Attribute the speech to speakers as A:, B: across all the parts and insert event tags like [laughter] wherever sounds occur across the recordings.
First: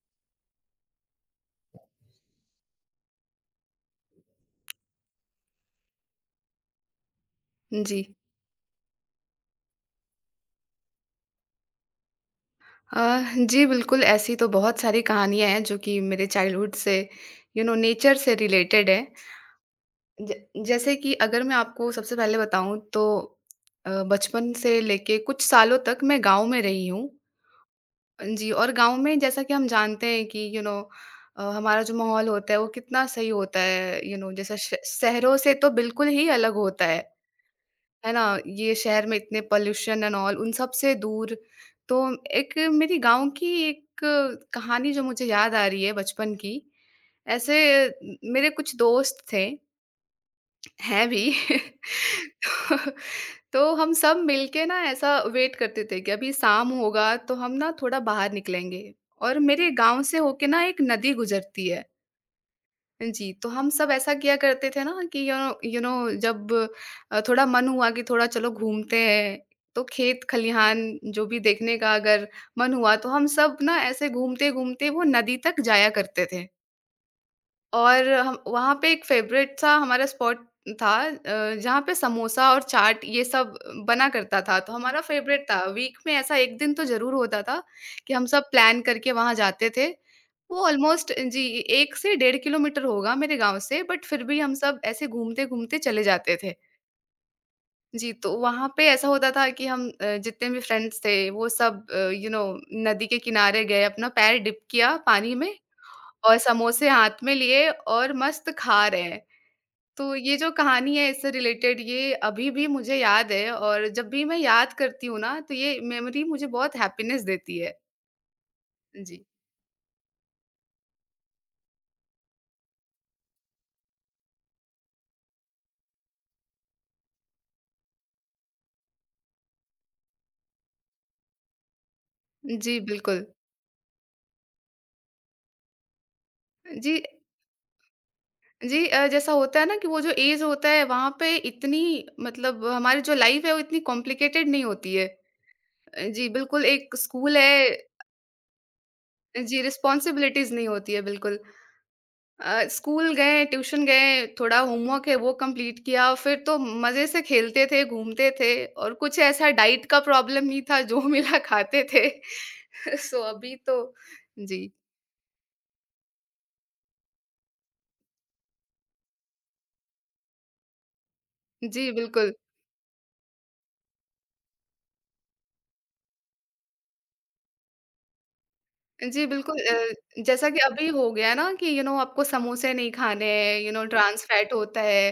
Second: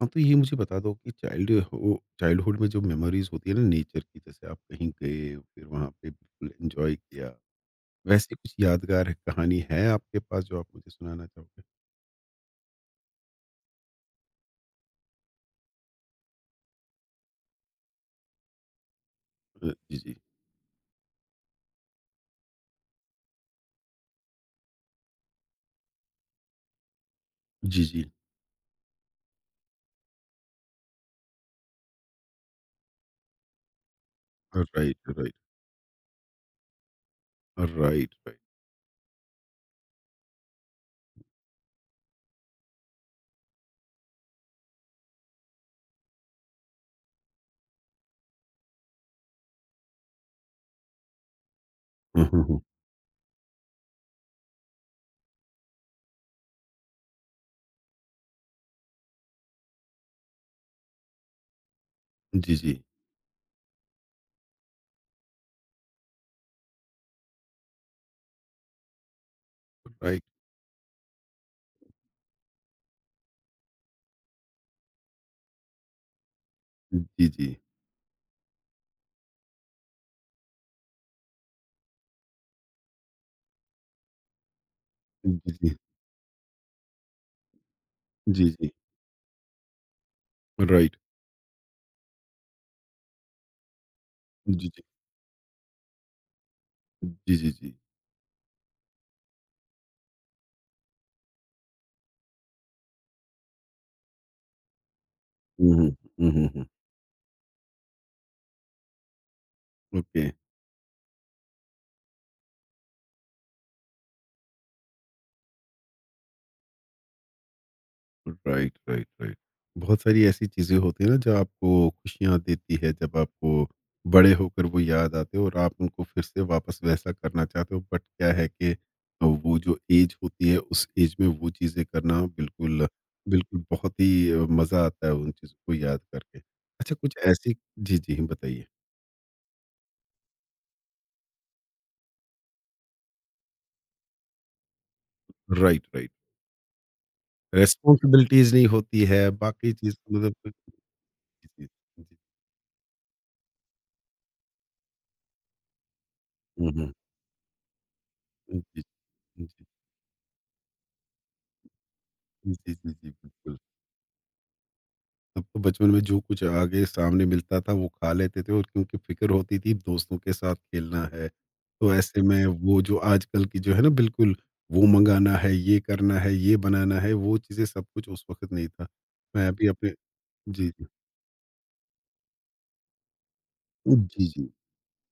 A: हाँ, तो ये मुझे बता दो कि चाइल्डहुड में जो मेमोरीज़ होती है ना नेचर की, जैसे आप कहीं गए, फिर वहाँ पे बिल्कुल एन्जॉय किया,
B: जी।
A: वैसी कुछ यादगार कहानी है आपके पास जो आप मुझे सुनाना चाहोगे?
B: अ, जी, बिल्कुल ऐसी तो बहुत सारी कहानियाँ हैं जो कि मेरे चाइल्डहुड से नेचर से रिलेटेड है।
A: जी, जी।
B: ज जैसे कि अगर मैं आपको सबसे पहले बताऊँ तो बचपन से लेके कुछ सालों तक मैं गाँव में रही हूँ।
A: जी, जी।
B: जी, और गाँव में जैसा कि हम जानते हैं कि हमारा जो माहौल होता है वो कितना सही होता है, जैसे श
A: राइट, राइट,
B: शहरों से तो बिल्कुल ही अलग होता है। है
A: राइट, राइट।
B: ना? ये शहर में इतने पॉल्यूशन एंड ऑल उन सब से दूर। तो एक मेरी गाँव की एक कहानी जो मुझे याद आ रही है बचपन की। ऐसे म मेरे कुछ दोस्त थे, हैं भी।
A: हुँ, हुँ, हुँ।
B: [laughs] तो तो हम सब मिलके ना ऐसा वेट करते थे कि अभी शाम होगा तो हम ना थोड़ा बाहर निकलेंगे और मेरे गाँव से होके ना एक नदी गुज़रती है।
A: जी, जी।
B: जी, तो हम सब ऐसा किया करते थे ना कि जब थोड़ा मन हुआ कि थोड़ा चलो घूमते हैं, तो
A: राइट।
B: खेत खलिहान जो भी देखने का अगर मन हुआ तो हम सब ना ऐसे घूमते-घूमते वो नदी तक जाया करते थे।
A: जी, जी।
B: और हम वहाँ पे एक फ़ेवरेट सा हमारा स्पॉट था जहाँ पे समोसा और चाट ये सब बना करता था, तो हमारा फ़ेवरेट
A: जी,
B: था।
A: जी।
B: वीक में ऐसा 1 दिन तो ज़रूर होता था कि हम
A: जी,
B: सब
A: जी।
B: प्लान करके वहाँ जाते थे। वो
A: राइट।
B: ऑलमोस्ट जी, 1 से 1.5 किलोमीटर होगा मेरे गाँव से, बट फिर भी हम
A: जी,
B: सब
A: जी।
B: ऐसे घूमते-घूमते चले जाते थे।
A: जी, जी, जी।
B: जी, तो वहाँ पे ऐसा होता था कि हम जितने भी फ्रेंड्स थे, वो सब नदी के किनारे गए, अपना पैर डिप किया पानी में
A: हुँ, हुँ। हुँ,
B: और
A: हुँ, हुँ।
B: समोसे हाथ में लिए और मस्त खा रहे हैं। तो
A: ओके।
B: ये जो कहानी है इससे रिलेटेड ये अभी भी मुझे याद है और जब भी मैं याद करती हूँ ना तो ये मेमोरी मुझे बहुत हैप्पीनेस देती है।
A: राइट, राइट,
B: जी।
A: राइट। बहुत सारी ऐसी चीज़ें होती हैं ना जो आपको खुशियाँ देती है, जब आपको बड़े होकर वो याद आते हो और आप उनको फिर से वापस वैसा करना चाहते हो बट क्या है कि वो जो एज होती है उस एज में वो चीज़ें करना
B: जी,
A: बिल्कुल।
B: बिल्कुल।
A: बिल्कुल बहुत ही मज़ा आता है उन चीज़ों को याद करके। अच्छा
B: जी,
A: कुछ ऐसी जी, जी, बताइए।
B: जी, जैसा होता है ना कि वो जो ऐज होता है वहाँ पे इतनी मतलब हमारी जो लाइफ़ है वो इतनी कॉम्प्लिकेटेड नहीं होती है।
A: Right, right.
B: जी, बिल्कुल एक स्कूल है।
A: रिस्पॉन्सिबिलिटीज़ नहीं होती है,
B: जी,
A: बाकी चीज़ मतलब [laughs]
B: रिस्पॉन्सिबिलिटीज़ नहीं होती है बिल्कुल।
A: जी, जी, जी।
B: स्कूल गए, ट्यूशन गए, थोड़ा होमवर्क है वो कंप्लीट किया, फिर तो
A: हुँ, हुँ।
B: मज़े से खेलते थे, घूमते थे
A: जी, जी,
B: और कुछ ऐसा
A: जी,
B: डाइट का प्रॉब्लम नहीं था, जो [laughs] मिला खाते थे।
A: जी, जी, जी,
B: [laughs] सो अभी
A: बिल्कुल।
B: तो जी,
A: तब तो बचपन में जो कुछ आगे सामने मिलता था वो खा लेते थे और क्योंकि फिक्र होती थी दोस्तों के साथ खेलना है।
B: जी,
A: तो ऐसे
B: बिल्कुल।
A: में वो जो आजकल की जो है ना बिल्कुल वो मंगाना है, ये करना है, ये बनाना है, वो चीज़ें सब कुछ उस वक्त नहीं था।
B: जी,
A: मैं
B: बिल्कुल
A: अभी अपने
B: जैसा कि
A: जी जी
B: अभी हो गया है ना कि आपको समोसे नहीं खाने हैं, ट्रांस
A: जी जी
B: फैट होता है,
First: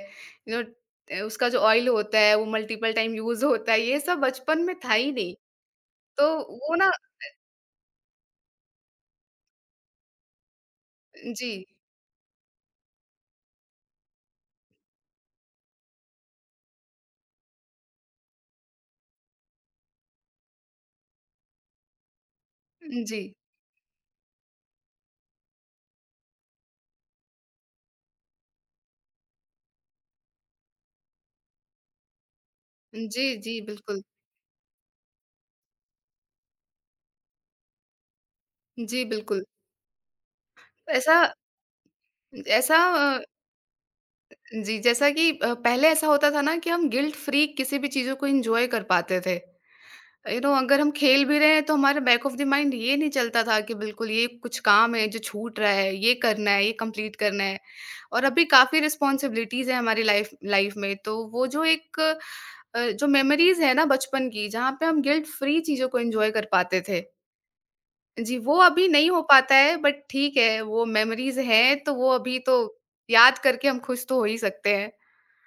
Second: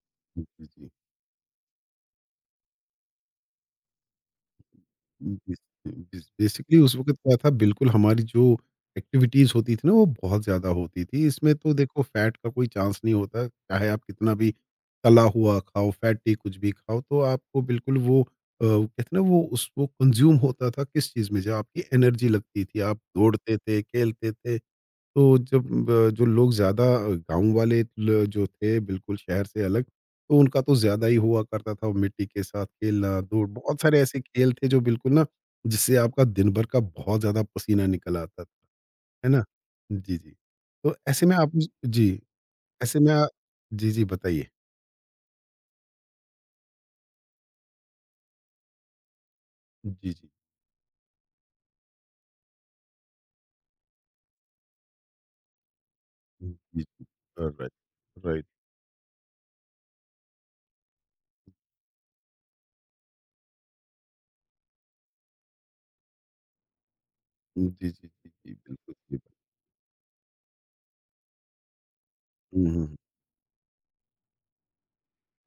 B: यू नो
A: जी जी
B: उसका जो ऑयल होता है वो मल्टीपल टाइम यूज़ होता है, ये सब बचपन में था ही नहीं।
A: बिस बिस
B: तो वो
A: बेसिकली
B: ना,
A: उस वक़्त क्या था बिल्कुल हमारी जो एक्टिविटीज़ होती थी ना वो बहुत ज़्यादा होती थी।
B: जी,
A: इसमें तो देखो फैट का कोई चांस नहीं होता, चाहे आप कितना भी तला हुआ खाओ, फैटी कुछ भी खाओ तो आपको बिल्कुल वो कहते हैं ना वो उस वो कंज़्यूम होता था किस चीज़ में? जब आपकी एनर्जी लगती थी, आप
B: जी।
A: दौड़ते थे, खेलते थे। तो जब जो लोग ज़्यादा गाँव वाले ल जो थे बिल्कुल शहर से अलग, तो उनका तो ज़्यादा ही हुआ करता था वो मिट्टी के साथ खेलना,
B: जी,
A: दौड़,
B: जी,
A: बहुत सारे
B: बिल्कुल।
A: ऐसे खेल थे जो बिल्कुल ना जिससे आपका दिन भर का बहुत ज़्यादा पसीना निकल आता था,
B: जी,
A: है ना?
B: बिल्कुल।
A: जी, जी। तो
B: ऐसा
A: ऐसे में आप जी,
B: ऐसा
A: ऐसे में आ
B: अ,
A: जी, जी, बताइए।
B: जी, जैसा कि पहले ऐसा होता था ना कि हम गिल्ट फ्री किसी भी चीज़ों को एन्जॉय कर पाते थे।
A: जी, जी।
B: अगर हम खेल भी रहे हैं तो हमारे बैक ऑफ द माइंड ये नहीं चलता था कि बिल्कुल ये कुछ काम है जो छूट रहा है, ये करना
A: हुँ,
B: है, ये
A: जी, जी।
B: कंप्लीट करना है।
A: राइट,
B: और अभी
A: राइट।
B: काफ़ी रिस्पॉन्सिबिलिटीज़ हैं हमारी लाइफ़ लाइफ़ में तो वो जो एक जो मेमोरीज़ है ना बचपन की जहाँ पे हम गिल्ट फ्री चीज़ों को एन्जॉय कर पाते थे।
A: जी, जी, जी,
B: जी,
A: जी,
B: वो अभी
A: बिल्कुल,
B: नहीं
A: जी।
B: हो पाता है बट ठीक है, वो मेमोरीज़ हैं तो वो अभी तो
A: हुँ, हुँ।
B: याद करके हम खुश तो हो ही सकते हैं।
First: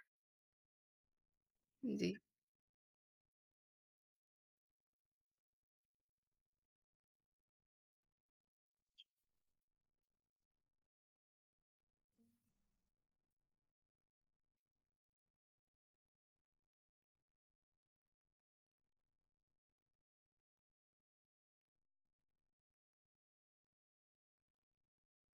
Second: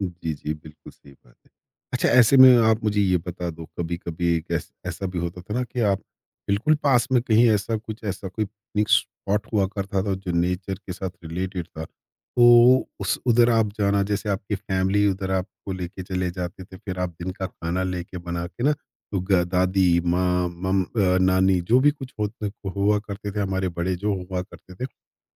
A: जी, जी, बिल्कुल सही बात है। अच्छा
B: जी,
A: ऐसे में आप मुझे ये बता दो, कभी-कभी एक ऐस ऐसा भी होता था ना कि आप बिल्कुल पास में कहीं ऐसा कुछ, ऐसा कोई पिकनिक स्पॉट हुआ करता था जो नेचर के साथ रिलेटेड था, तो उस उधर आप जाना जैसे आपकी फैमिली उधर आपको लेके चले जाते थे फिर आप दिन का खाना लेके बना के ना तो ग दादी, माँ, नानी जो भी कुछ होत हुआ करते थे हमारे बड़े जो हुआ करते थे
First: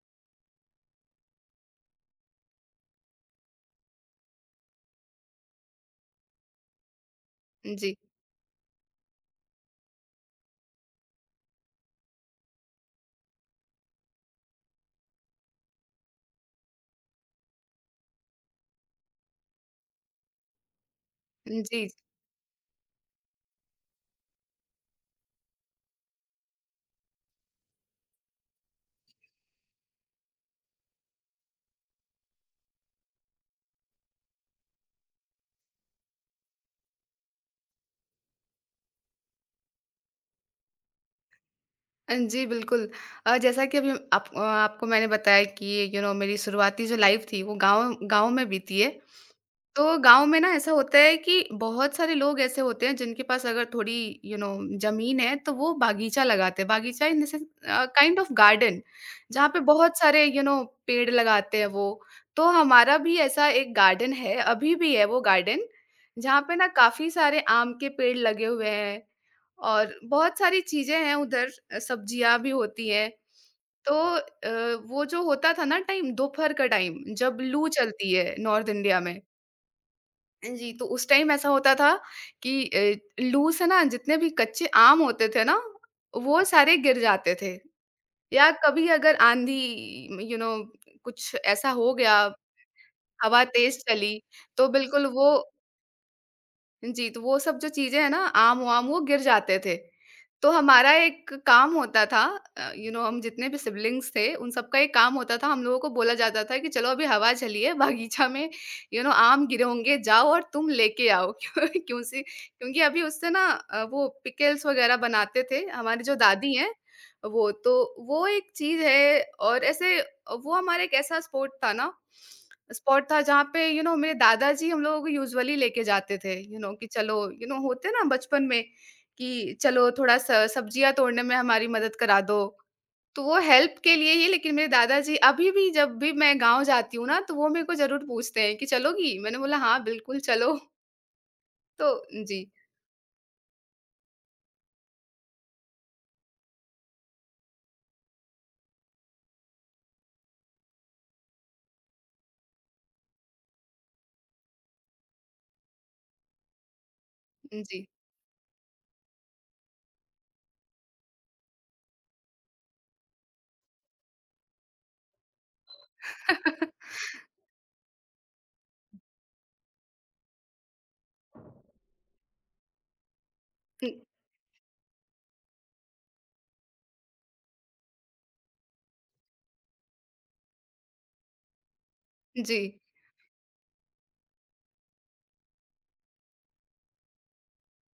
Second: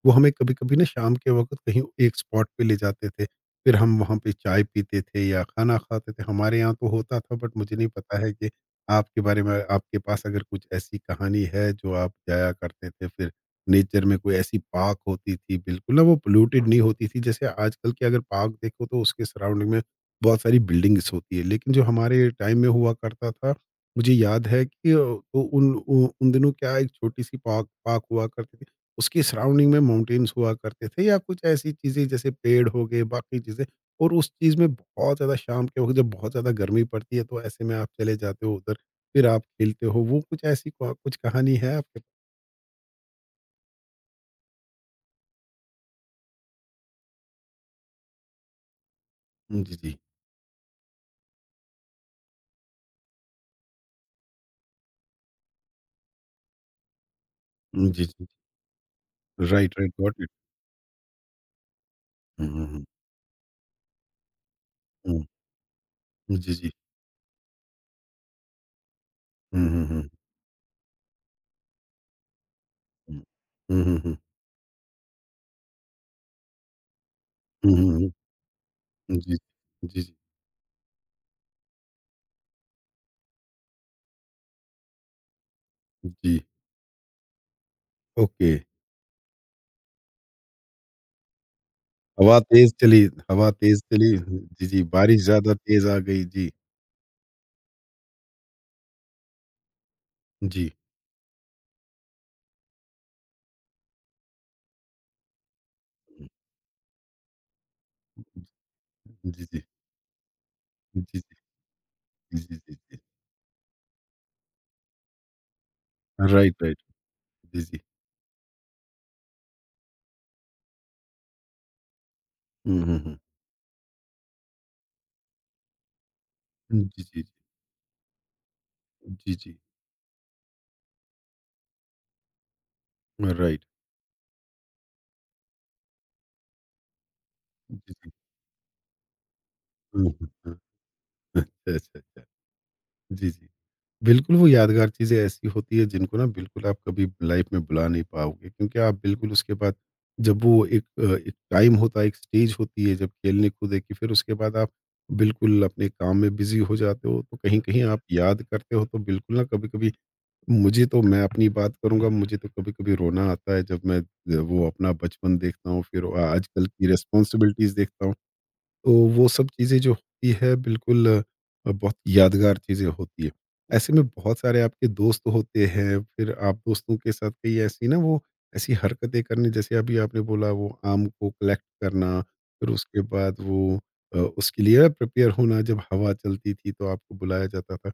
A: वो हमें कभी-कभी ना शाम के वक़्त कहीं एक स्पॉट पे ले जाते थे। फिर हम वहाँ पे चाय पीते थे या खाना खाते थे। हमारे यहाँ तो होता था बट मुझे नहीं
B: जी,
A: पता है कि आपके बारे में आपके पास अगर कुछ ऐसी कहानी है जो आप जाया करते थे फिर नेचर में कोई ऐसी पार्क होती थी बिल्कुल ना वो पोल्यूटेड नहीं होती थी। जैसे आजकल की अगर पार्क देखो तो उसके सराउंडिंग में बहुत सारी बिल्डिंग्स होती है। लेकिन जो
B: जी।
A: हमारे टाइम में हुआ करता था मुझे याद है कि तो उन उ उन दिनों क्या एक छोटी-सी पार्क पार्क हुआ करती थी। उसकी सराउंडिंग में माउंटेन्स हुआ करते थे या कुछ ऐसी चीज़ें जैसे पेड़ हो गए बाकी चीज़ें और उस चीज़ में बहुत ज़्यादा शाम के वक़्त जब बहुत ज़्यादा गर्मी पड़ती है तो ऐसे में आप चले जाते हो उधर, फिर आप खेलते हो। वो कुछ ऐसी क कुछ कहानी है आपके
B: जी, बिल्कुल। जैसा कि अभी आप आपको मैंने बताया कि मेरी शुरुआती जो लाइफ़ थी वो गाँव गाँव में बीती है।
A: हुँ, जी,
B: तो
A: जी।
B: गाँव में ना ऐसा होता है कि बहुत सारे लोग ऐसे होते हैं जिनके पास अगर थोड़ी यू नो ज़मीन है तो वो बागीचा लगाते हैं। बागीचा इन द सेंस
A: हुँ, जी,
B: काइंड
A: जी।
B: ऑफ गार्डन जहाँ पे
A: राइट, राइट,
B: बहुत
A: गॉट
B: सारे
A: इट।
B: पेड़ लगाते हैं वो। तो
A: हुँ, हुँ,
B: हमारा भी ऐसा एक गार्डन है, अभी भी है वो
A: हुँ,
B: गार्डन,
A: हुँ,
B: जहाँ
A: जी,
B: पे ना
A: जी।
B: काफ़ी सारे आम के पेड़ लगे हुए हैं
A: हुँ, हुँ,
B: और
A: हुँ,
B: बहुत सारी चीज़ें हैं उधर, सब्जियाँ भी होती हैं।
A: हुँ। हुँ,
B: तो
A: हुँ, हुँ।
B: वो जो होता था ना टाइम, दोपहर का टाइम जब लू
A: हुँ, हुँ, हुँ।
B: चलती है नॉर्थ इंडिया
A: जी,
B: में।
A: जी, जी,
B: जी, तो उस टाइम ऐसा होता था कि लूज़ है ना, जितने भी कच्चे आम होते थे ना,
A: जी।
B: वो सारे गिर जाते थे या
A: ओके,
B: कभी अगर आँधी म कुछ ऐसा हो गया,
A: हवा तेज़ चली,
B: हवा
A: हवा
B: तेज़
A: तेज़ चली,
B: चली,
A: जी,
B: तो
A: जी,
B: बिल्कुल
A: बारिश
B: वो,
A: ज़्यादा तेज़ आ गई। जी,
B: जी, तो वो सब जो चीज़ें हैं ना, आम-वाम वो गिर जाते थे। तो
A: जी।
B: हमारा एक काम होता था, हम जितने भी सिब्लिंग्स थे, उन सबका एक काम होता था, हम लोगों को बोला जाता था कि चलो अभी हवा चली है, बागीचा में
A: जी,
B: आम गिरे
A: जी।
B: होंगे, जाओ और तुम
A: जी,
B: लेके आओ।
A: जी।
B: [laughs] क्यों क्यों सी
A: जी, जी,
B: क्योंकि
A: जी।
B: अभी उससे ना वो पिकल्स वगैरह बनाते थे, हमारी जो दादी
A: राइट,
B: हैं
A: राइट।
B: वो,
A: जी, जी।
B: तो वो एक चीज़ है। और ऐसे वो हमारा एक ऐसा स्पोर्ट था ना
A: हुँ, हुँ,
B: स्पॉट
A: हुँ।
B: था जहाँ पे यू you नो know, मेरे दादाजी हम लोगों को यूजुअली लेके जाते थे, यू you नो know, कि
A: जी,
B: चलो
A: जी,
B: यू you नो know, होते ना बचपन में
A: जी, जी।
B: कि चलो थोड़ा सा सब्जियां तोड़ने में हमारी मदद करा दो। तो वो
A: राइट।
B: हेल्प के लिए ही, लेकिन मेरे दादाजी अभी भी जब भी मैं गांव जाती हूँ ना तो वो मेरे को
A: जी,
B: जरूर
A: जी।
B: पूछते हैं कि चलोगी। मैंने बोला हाँ,
A: हुँ,
B: बिल्कुल
A: हुँ, हुँ।
B: चलो।
A: अच्छा,
B: तो
A: अच्छा, अच्छा।
B: जी,
A: जी, जी। बिल्कुल वो यादगार चीज़ें ऐसी होती है जिनको ना बिल्कुल आप कभी लाइफ़ में भुला नहीं पाओगे क्योंकि आप बिल्कुल उसके बाद जब वो एक एक टाइम होता है, एक स्टेज होती है जब खेलने-कूदे की फिर उसके बाद आप बिल्कुल अपने काम में बिज़ी हो जाते हो, तो कहीं-कहीं
B: जी,
A: आप याद करते हो तो बिल्कुल ना कभी-कभी मुझे तो, मैं अपनी बात करूँगा, मुझे तो कभी-कभी रोना आता है जब मैं वो अपना बचपन देखता हूँ, फिर आ आजकल की रिस्पॉन्सिबिलिटीज़ देखता हूँ। तो वो सब चीज़ें जो होती है बिल्कुल बहुत यादगार चीज़ें होती है।
B: जी,
A: ऐसे में बहुत सारे आपके दोस्त होते हैं, फिर आप दोस्तों के साथ कई ऐसी ना वो ऐसी हरकतें करनी जैसे अभी आपने बोला वो आम को कलेक्ट करना,
B: जी,
A: फिर उसके बाद वो उसके लिए प्रिपेयर होना जब हवा चलती थी तो आपको बुलाया जाता था।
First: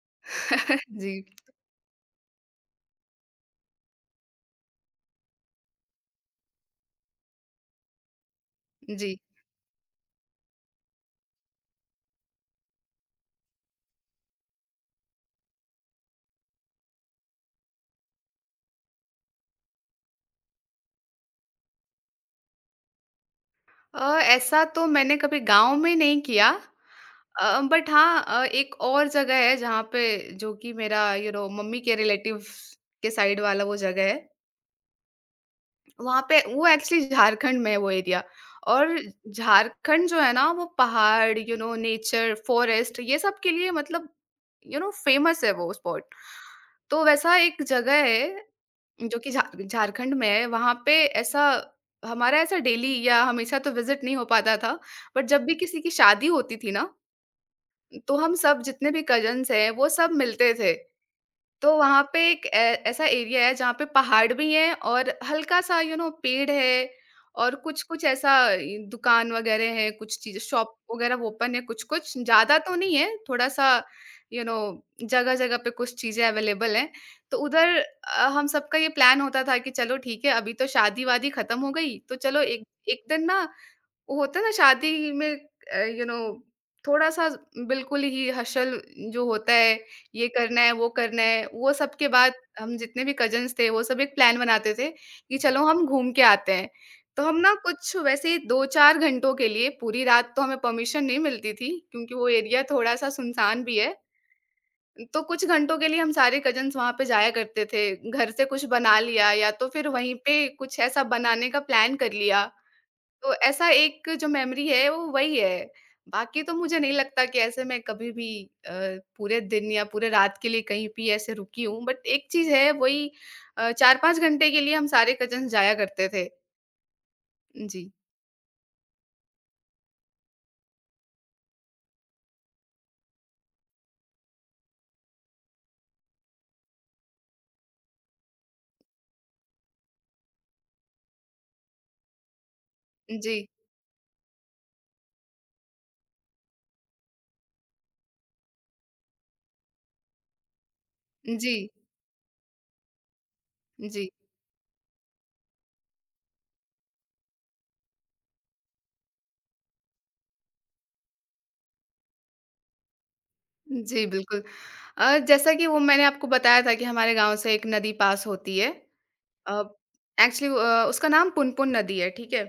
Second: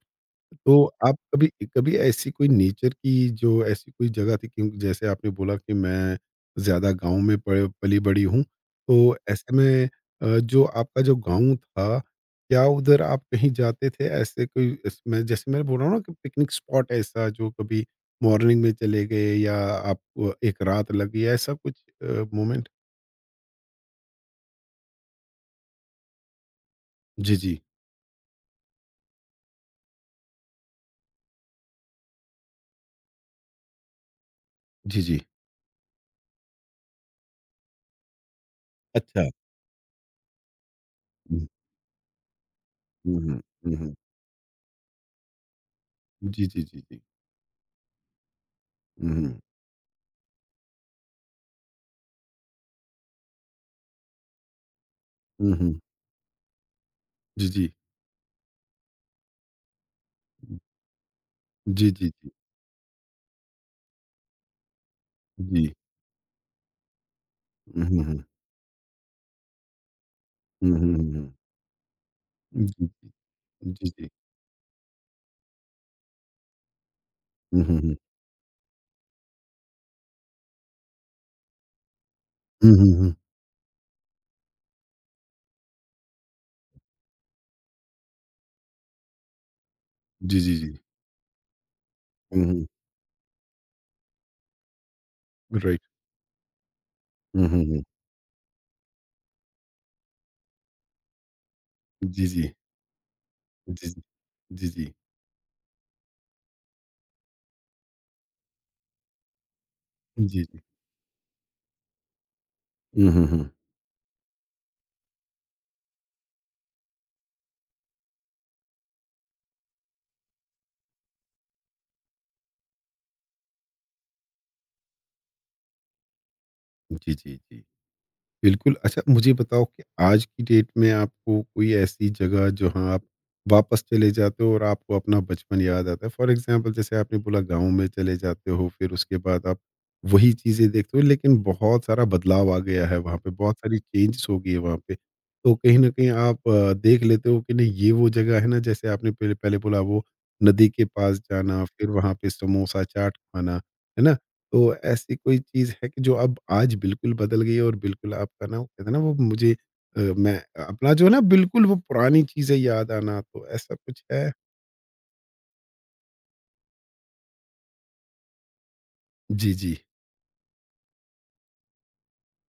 A: तो आप
B: जी,
A: कभी कभी ऐसी कोई नेचर की जो ऐसी कोई जगह थी क्योंकि जैसे आपने बोला कि मैं ज़्यादा गाँव में पल पली-बड़ी हूँ, तो
B: जी,
A: ऐसे में जो आपका जो गाँव था, क्या उधर आप कहीं जाते थे? ऐसे कोई इसमें जैसे मैं बोल रहा हूँ ना कि पिकनिक स्पॉट ऐसा जो कभी मॉर्निंग में चले गए या आपको एक रात लगी, ऐसा कुछ मोमेंट?
B: ऐसा तो मैंने कभी गाँव में नहीं किया।
A: जी, जी।
B: बट हाँ, एक और जगह है जहाँ पे, जो कि मेरा मम्मी के रिलेटिव्स के साइड वाला वो जगह है,
A: जी, जी।
B: वहाँ पे वो एक्चुअली झारखंड में है वो एरिया। और
A: अच्छा।
B: झारखंड जो है ना वो पहाड़,
A: हुँ,
B: नेचर, फॉरेस्ट, ये
A: हुँ,
B: सब
A: हुँ,
B: के लिए
A: हुँ, हुँ।
B: मतलब फेमस है वो स्पॉट।
A: जी, जी, जी, जी।
B: तो वैसा एक जगह है
A: हुँ,
B: जो कि
A: हुँ।
B: झारखंड में है। वहां पे ऐसा, हमारा ऐसा डेली या हमेशा तो विजिट नहीं हो पाता था, बट जब
A: हुँ,
B: भी
A: हुँ।
B: किसी की शादी होती थी ना
A: जी, जी।
B: तो हम सब जितने भी कजन्स हैं वो सब मिलते
A: जी,
B: थे। तो
A: जी,
B: वहाँ
A: जी।
B: पे एक ऐ ऐसा एरिया है जहाँ पे पहाड़ भी हैं और
A: D.
B: हल्का-सा पेड़ है, और
A: Hm
B: कुछ-कुछ
A: hm
B: ऐसा इ दुकान वगैरह है, कुछ चीज़, शॉप
A: hm hm
B: वगैरह
A: hm.
B: ओपन है कुछ-कुछ, ज़्यादा तो नहीं है, थोड़ा-सा
A: D. D.
B: यू नो जगह-जगह पे कुछ चीज़ें अवेलेबल हैं। तो
A: Hm
B: उधर
A: hm
B: हम सबका ये प्लान होता था कि चलो ठीक है, अभी तो शादी-वादी खत्म हो गई, तो चलो एक
A: hm hm
B: एक
A: hm.
B: दिन ना, वो होता है ना शादी में यू नो थोड़ा-सा बिल्कुल ही हशल जो होता है, ये
A: D d d.
B: करना है, वो सब के बाद
A: Hm.
B: हम जितने भी कज़िन्स थे, वो सब एक प्लान बनाते थे कि चलो
A: Right.
B: हम घूम के आते हैं। तो हम
A: Hm
B: ना
A: hm hm.
B: कुछ वैसे ही 2-4 घंटों के लिए, पूरी रात तो हमें परमिशन नहीं मिलती थी
A: D
B: क्योंकि वो
A: d
B: एरिया थोड़ा-सा सुनसान भी
A: d
B: है।
A: d d
B: तो कुछ घंटों के लिए हम सारे कज़िन्स वहाँ पे जाया करते थे। घर से कुछ बना लिया या तो फिर वहीं
A: d d
B: पे
A: d.
B: कुछ ऐसा बनाने का प्लान कर लिया।
A: Hm hm
B: तो
A: hm.
B: ऐसा एक जो मेमोरी है वो वही है। बाकी तो मुझे नहीं लगता कि ऐसे मैं कभी भी अ, पूरे दिन या पूरे रात के लिए कहीं भी ऐसे रुकी हूँ। बट एक चीज़ है वही, 4-5 घंटे के लिए हम सारे कज़न्स जाया करते थे।
A: D d d.
B: जी,
A: बिल्कुल। अच्छा मुझे बताओ कि आज की डेट में आपको कोई ऐसी जगह जहाँ आप वापस चले जाते हो और आपको अपना बचपन याद आता है? फॉर एग्ज़ाम्पल जैसे आपने बोला गाँव में चले जाते हो, फिर उसके बाद आप वही चीज़ें देखते हो लेकिन बहुत सारा बदलाव आ गया है वहाँ पे,
B: जी,
A: बहुत सारी चेंजेज़ हो गई है वहाँ पे। तो कहीं न कहीं आप देख लेते हो कि नहीं ये वो जगह है ना जैसे आपने पहले पहले बोला वो नदी के पास
B: जी,
A: जाना, फिर वहाँ पे समोसा चाट खाना, है
B: जी,
A: ना? तो ऐसी कोई चीज़ है कि जो अब आज बिल्कुल बदल गई है और बिल्कुल आपका ना वो कहते हैं ना वो मुझे मैं अपना जो है ना बिल्कुल वो पुरानी चीज़ें याद आना, तो ऐसा कुछ
B: जी,
A: है?
B: बिल्कुल। जैसा कि वो मैंने आपको बताया था कि हमारे गाँव से एक नदी पास होती है।
A: जी,
B: अ,
A: जी।
B: एक्चुअली उसका नाम पुनपुन नदी है, ठीक है?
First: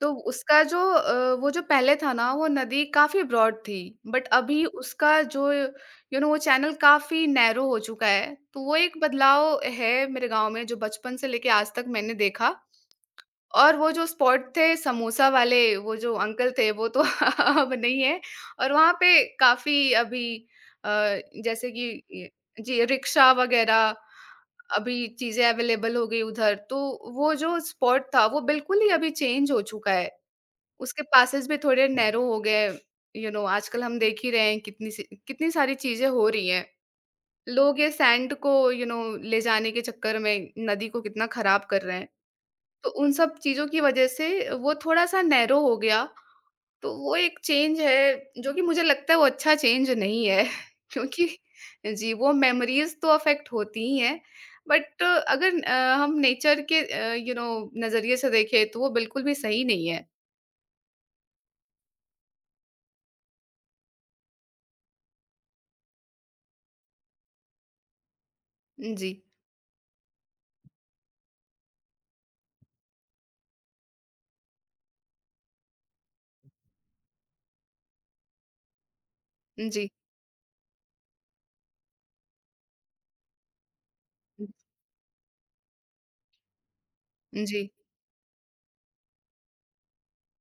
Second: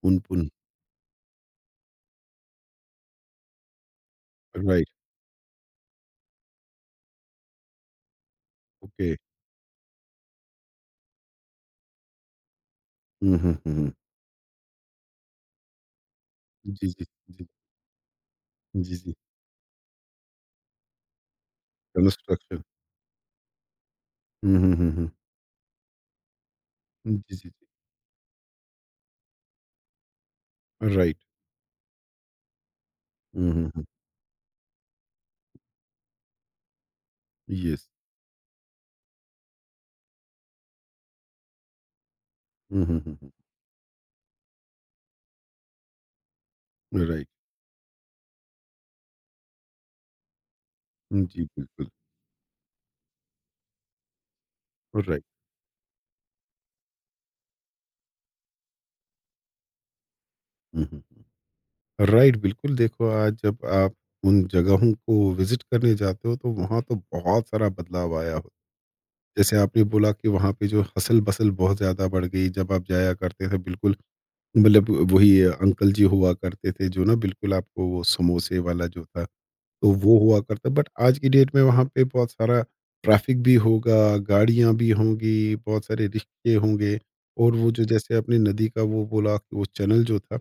B: तो
A: उन-पुन,
B: उसका जो वो जो पहले था ना, वो नदी काफ़ी ब्रॉड थी, बट अभी
A: राइट,
B: उसका जो वो चैनल काफ़ी नैरो हो चुका है, तो वो एक
A: ओके।
B: बदलाव है मेरे गाँव में, जो बचपन से लेके आज तक मैंने देखा।
A: हुँ, हुँ, हुँ,
B: और वो
A: हुँ।
B: जो स्पॉट थे समोसा वाले, वो जो अंकल थे,
A: जी,
B: वो तो
A: जी, जी।
B: [laughs] अब नहीं है। और वहाँ
A: जी, जी।
B: पे काफ़ी अभी अ, जैसे कि ये,
A: कंस्ट्रक्शन।
B: जी, रिक्शा वगैरह
A: हुँ, हुँ, हुँ,
B: अभी
A: हुँ।
B: चीज़ें अवेलेबल हो गई उधर, तो
A: जी,
B: वो
A: जी, जी।
B: जो स्पॉट था, वो बिल्कुल ही अभी चेंज हो चुका है। उसके
A: राइट।
B: पासेस भी थोड़े नैरो हो गए,
A: हुँ, हुँ,
B: आजकल
A: हुँ।
B: हम देख ही रहे हैं कितनी सी कितनी सारी चीज़ें हो रही हैं। लोग
A: येस।
B: ये सैंड को ले जाने के चक्कर में नदी को कितना खराब कर रहे हैं।
A: हुँ,
B: तो
A: हुँ,
B: उन
A: हुँ, हुँ।
B: सब चीज़ों की वज़ह से वो थोड़ा-सा नैरो हो गया, तो वो
A: राइट।
B: एक चेंज है, जो कि मुझे लगता है वो अच्छा चेंज नहीं है [laughs] क्योंकि,
A: जी, बिल्कुल,
B: जी, वो मेमोरीज़ तो अफ़ेक्ट होती ही हैं, बट
A: राइट।
B: अगर हम नेचर के नज़रिए से देखें तो वो बिल्कुल भी सही नहीं है।
A: हुँ, हुँ, हुँ। राइट, बिल्कुल देखो आज जब आप उन जगहों को विज़िट करने जाते हो तो वहाँ तो बहुत सारा बदलाव आया हो।
B: जी,
A: जैसे आपने बोला कि वहाँ पे जो हसल-बसल बहुत ज़्यादा बढ़ गई जब आप जाया करते थे बिल्कुल मतलब वही अंकल जी हुआ करते थे जो ना बिल्कुल आपको वो समोसे वाला जो था
B: जी,
A: तो वो हुआ करता बट आज की डेट में वहाँ पे बहुत सारा ट्रैफिक भी होगा, गाड़ियाँ भी होंगी, बहुत सारे रिक्शे होंगे और वो
B: जी,
A: जो जैसे आपने नदी का वो बोला कि वो चैनल जो था,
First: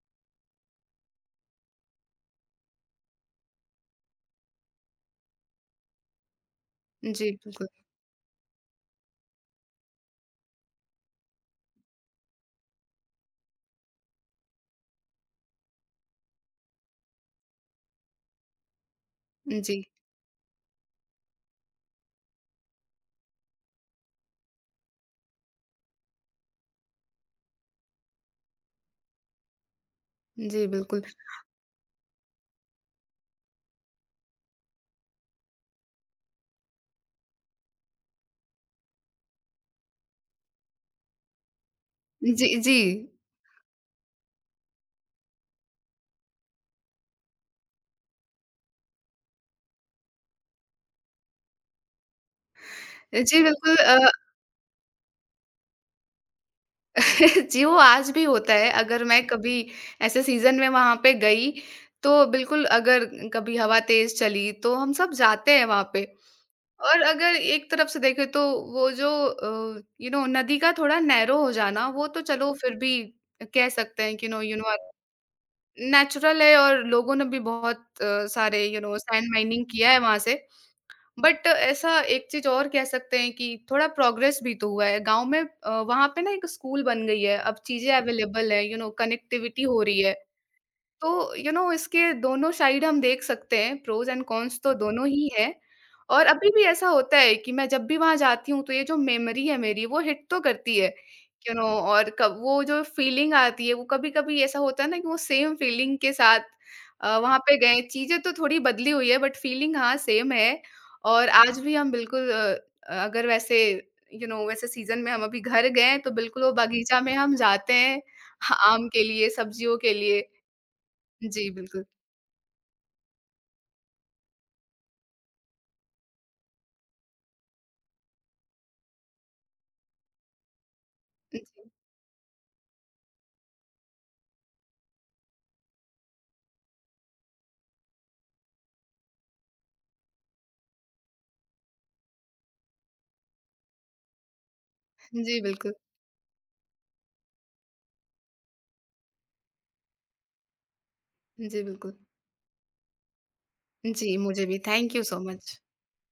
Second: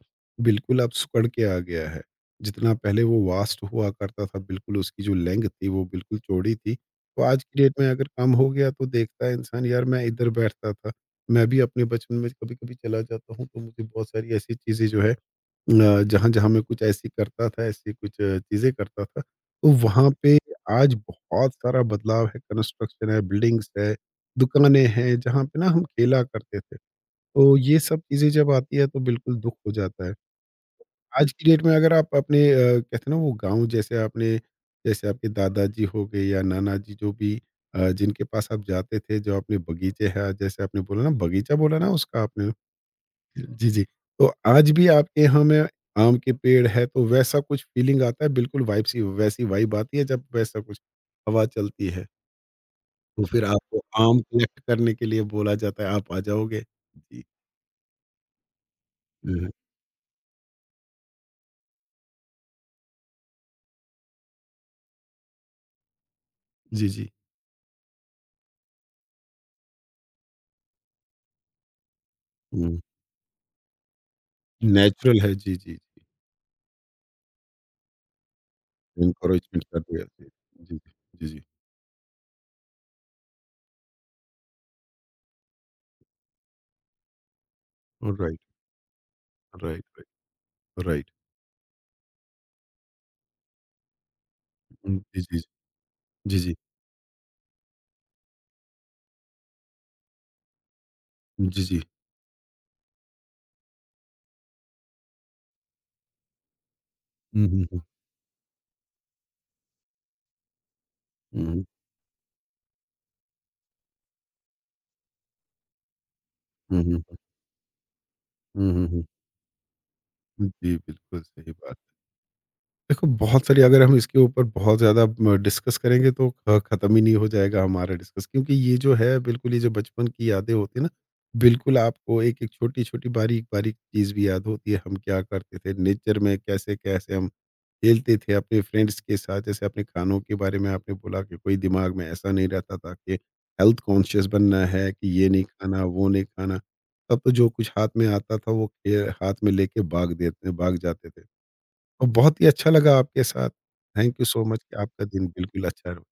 A: बिल्कुल अब सिकुड़ के आ गया है। जितना पहले वो वास्ट हुआ करता था, बिल्कुल उसकी जो लेंथ थी, वो बिल्कुल चौड़ी थी। तो
B: जी,
A: आज की
B: बिल्कुल।
A: डेट में अगर काम हो गया तो देखता है इंसान यार मैं इधर बैठता था। मैं भी अपने बचपन में कभी-कभी चला जाता हूँ, तो मुझे बहुत सारी ऐसी चीज़ें जो है जहाँ-जहाँ मैं कुछ ऐसी करता था, ऐसी कुछ चीज़ें करता था, तो
B: जी,
A: वहाँ पे आज बहुत सारा बदलाव है, कंस्ट्रक्शन है, बिल्डिंग्स है, दुकानें हैं, जहाँ पे ना हम खेला करते थे। तो ये सब चीज़ें जब आती है तो बिल्कुल दुःख हो जाता है।
B: जी, बिल्कुल।
A: आज की डेट में अगर आप अपने कहते हैं ना वो गाँव, जैसे आपके दादाजी हो गए या नाना जी जो भी जिनके पास आप जाते थे, जो अपने बगीचे हैं, जैसे आपने बोला ना बगीचा बोला ना उसका आपने?
B: जी, जी।
A: जी, जी। तो आज भी आपके यहाँ में आम के पेड़ है तो वैसा कुछ फ़ीलिंग आता है बिल्कुल वाइब सी, वैसी वाइब आती है जब वैसा कुछ हवा चलती है। तो
B: जी,
A: फिर
B: बिल्कुल
A: आपको आम कलेक्ट करने के लिए बोला जाता है, आप आ जाओगे? जी।
B: [laughs] जी, वो आज भी होता है, अगर मैं
A: हुँ,
B: कभी ऐसे सीज़न में वहाँ पे गई, तो बिल्कुल अगर कभी हवा तेज़ चली, तो हम सब जाते हैं वहाँ पे।
A: जी,
B: और
A: जी।
B: अगर एक तरफ से देखें तो वो जो नदी का थोड़ा नैरो हो जाना वो तो चलो फिर
A: हुँ,
B: भी कह सकते हैं कि नो यू नो
A: नेचुरल है। जी, जी, जी।
B: नेचुरल है, और लोगों ने भी बहुत सारे सैंड
A: एनकरेजमेंट
B: माइनिंग
A: कर
B: किया है
A: दिया।
B: वहां
A: जी,
B: से,
A: जी, जी, जी।
B: बट ऐसा एक चीज और कह सकते हैं कि थोड़ा प्रोग्रेस भी तो हुआ है गांव में। वहां पे ना एक स्कूल बन गई है, अब चीजें
A: राइट,
B: अवेलेबल है, कनेक्टिविटी हो
A: राइट,
B: रही है।
A: Right, right.
B: तो इसके दोनों साइड हम देख सकते हैं, प्रोज़ एंड कॉन्स तो
A: हुँ,
B: दोनों
A: जी,
B: ही
A: जी,
B: हैं। और
A: जी,
B: अभी
A: जी,
B: भी ऐसा होता है कि मैं जब भी वहाँ जाती हूँ, तो ये जो मेमोरी है मेरी वो हिट तो करती है, यू
A: जी,
B: नो
A: जी।
B: और कब वो जो फीलिंग आती है, वो कभी-कभी ऐसा होता है ना कि वो सेम फीलिंग के साथ वहाँ
A: हुँ,
B: पे
A: हुँ, हुँ।
B: गए, चीज़ें तो थोड़ी बदली हुई है बट फीलिंग हाँ सेम है। और आज
A: हुँ,
B: भी हम बिल्कुल अगर वैसे यू नो वैसे सीज़न में हम अभी घर गए हैं, तो बिल्कुल वो
A: हुँ,
B: बगीचा
A: हुँ,
B: में
A: हुँ,
B: हम जाते हैं, ह
A: हुँ, हुँ,
B: आम के
A: हुँ,
B: लिए, सब्जियों के लिए।
A: हुँ। जी, बिल्कुल
B: जी,
A: सही बात।
B: बिल्कुल।
A: देखो, बहुत सारी अगर हम इसके ऊपर बहुत ज़्यादा म डिस्कस करेंगे तो ख़त्म ही नहीं हो जाएगा हमारा डिस्कस क्योंकि ये जो है बिल्कुल ये जो बचपन की यादें होती हैं ना,
B: जी,
A: बिल्कुल आपको एक-एक छोटी-छोटी, बारीक-बारीक चीज़ भी याद होती है। हम क्या करते थे नेचर में, कैसे-कैसे हम खेलते थे अपने फ्रेंड्स के साथ। जैसे अपने खानों के बारे में आपने बोला कि कोई दिमाग में ऐसा नहीं रहता था कि हेल्थ कॉन्शियस बनना है कि ये
B: जी,
A: नहीं
B: बिल्कुल।
A: खाना, वो नहीं खाना। तब तो जो कुछ हाथ में आता था वो हाथ में लेके भाग जाते थे।
B: जी, बिल्कुल।
A: और बहुत ही अच्छा लगा आपके साथ। थैंक
B: जी,
A: यू सो
B: मुझे भी
A: मच कि
B: थैंक यू
A: आपका
B: सो
A: दिन
B: मच।
A: बिल्कुल अच्छा रहो।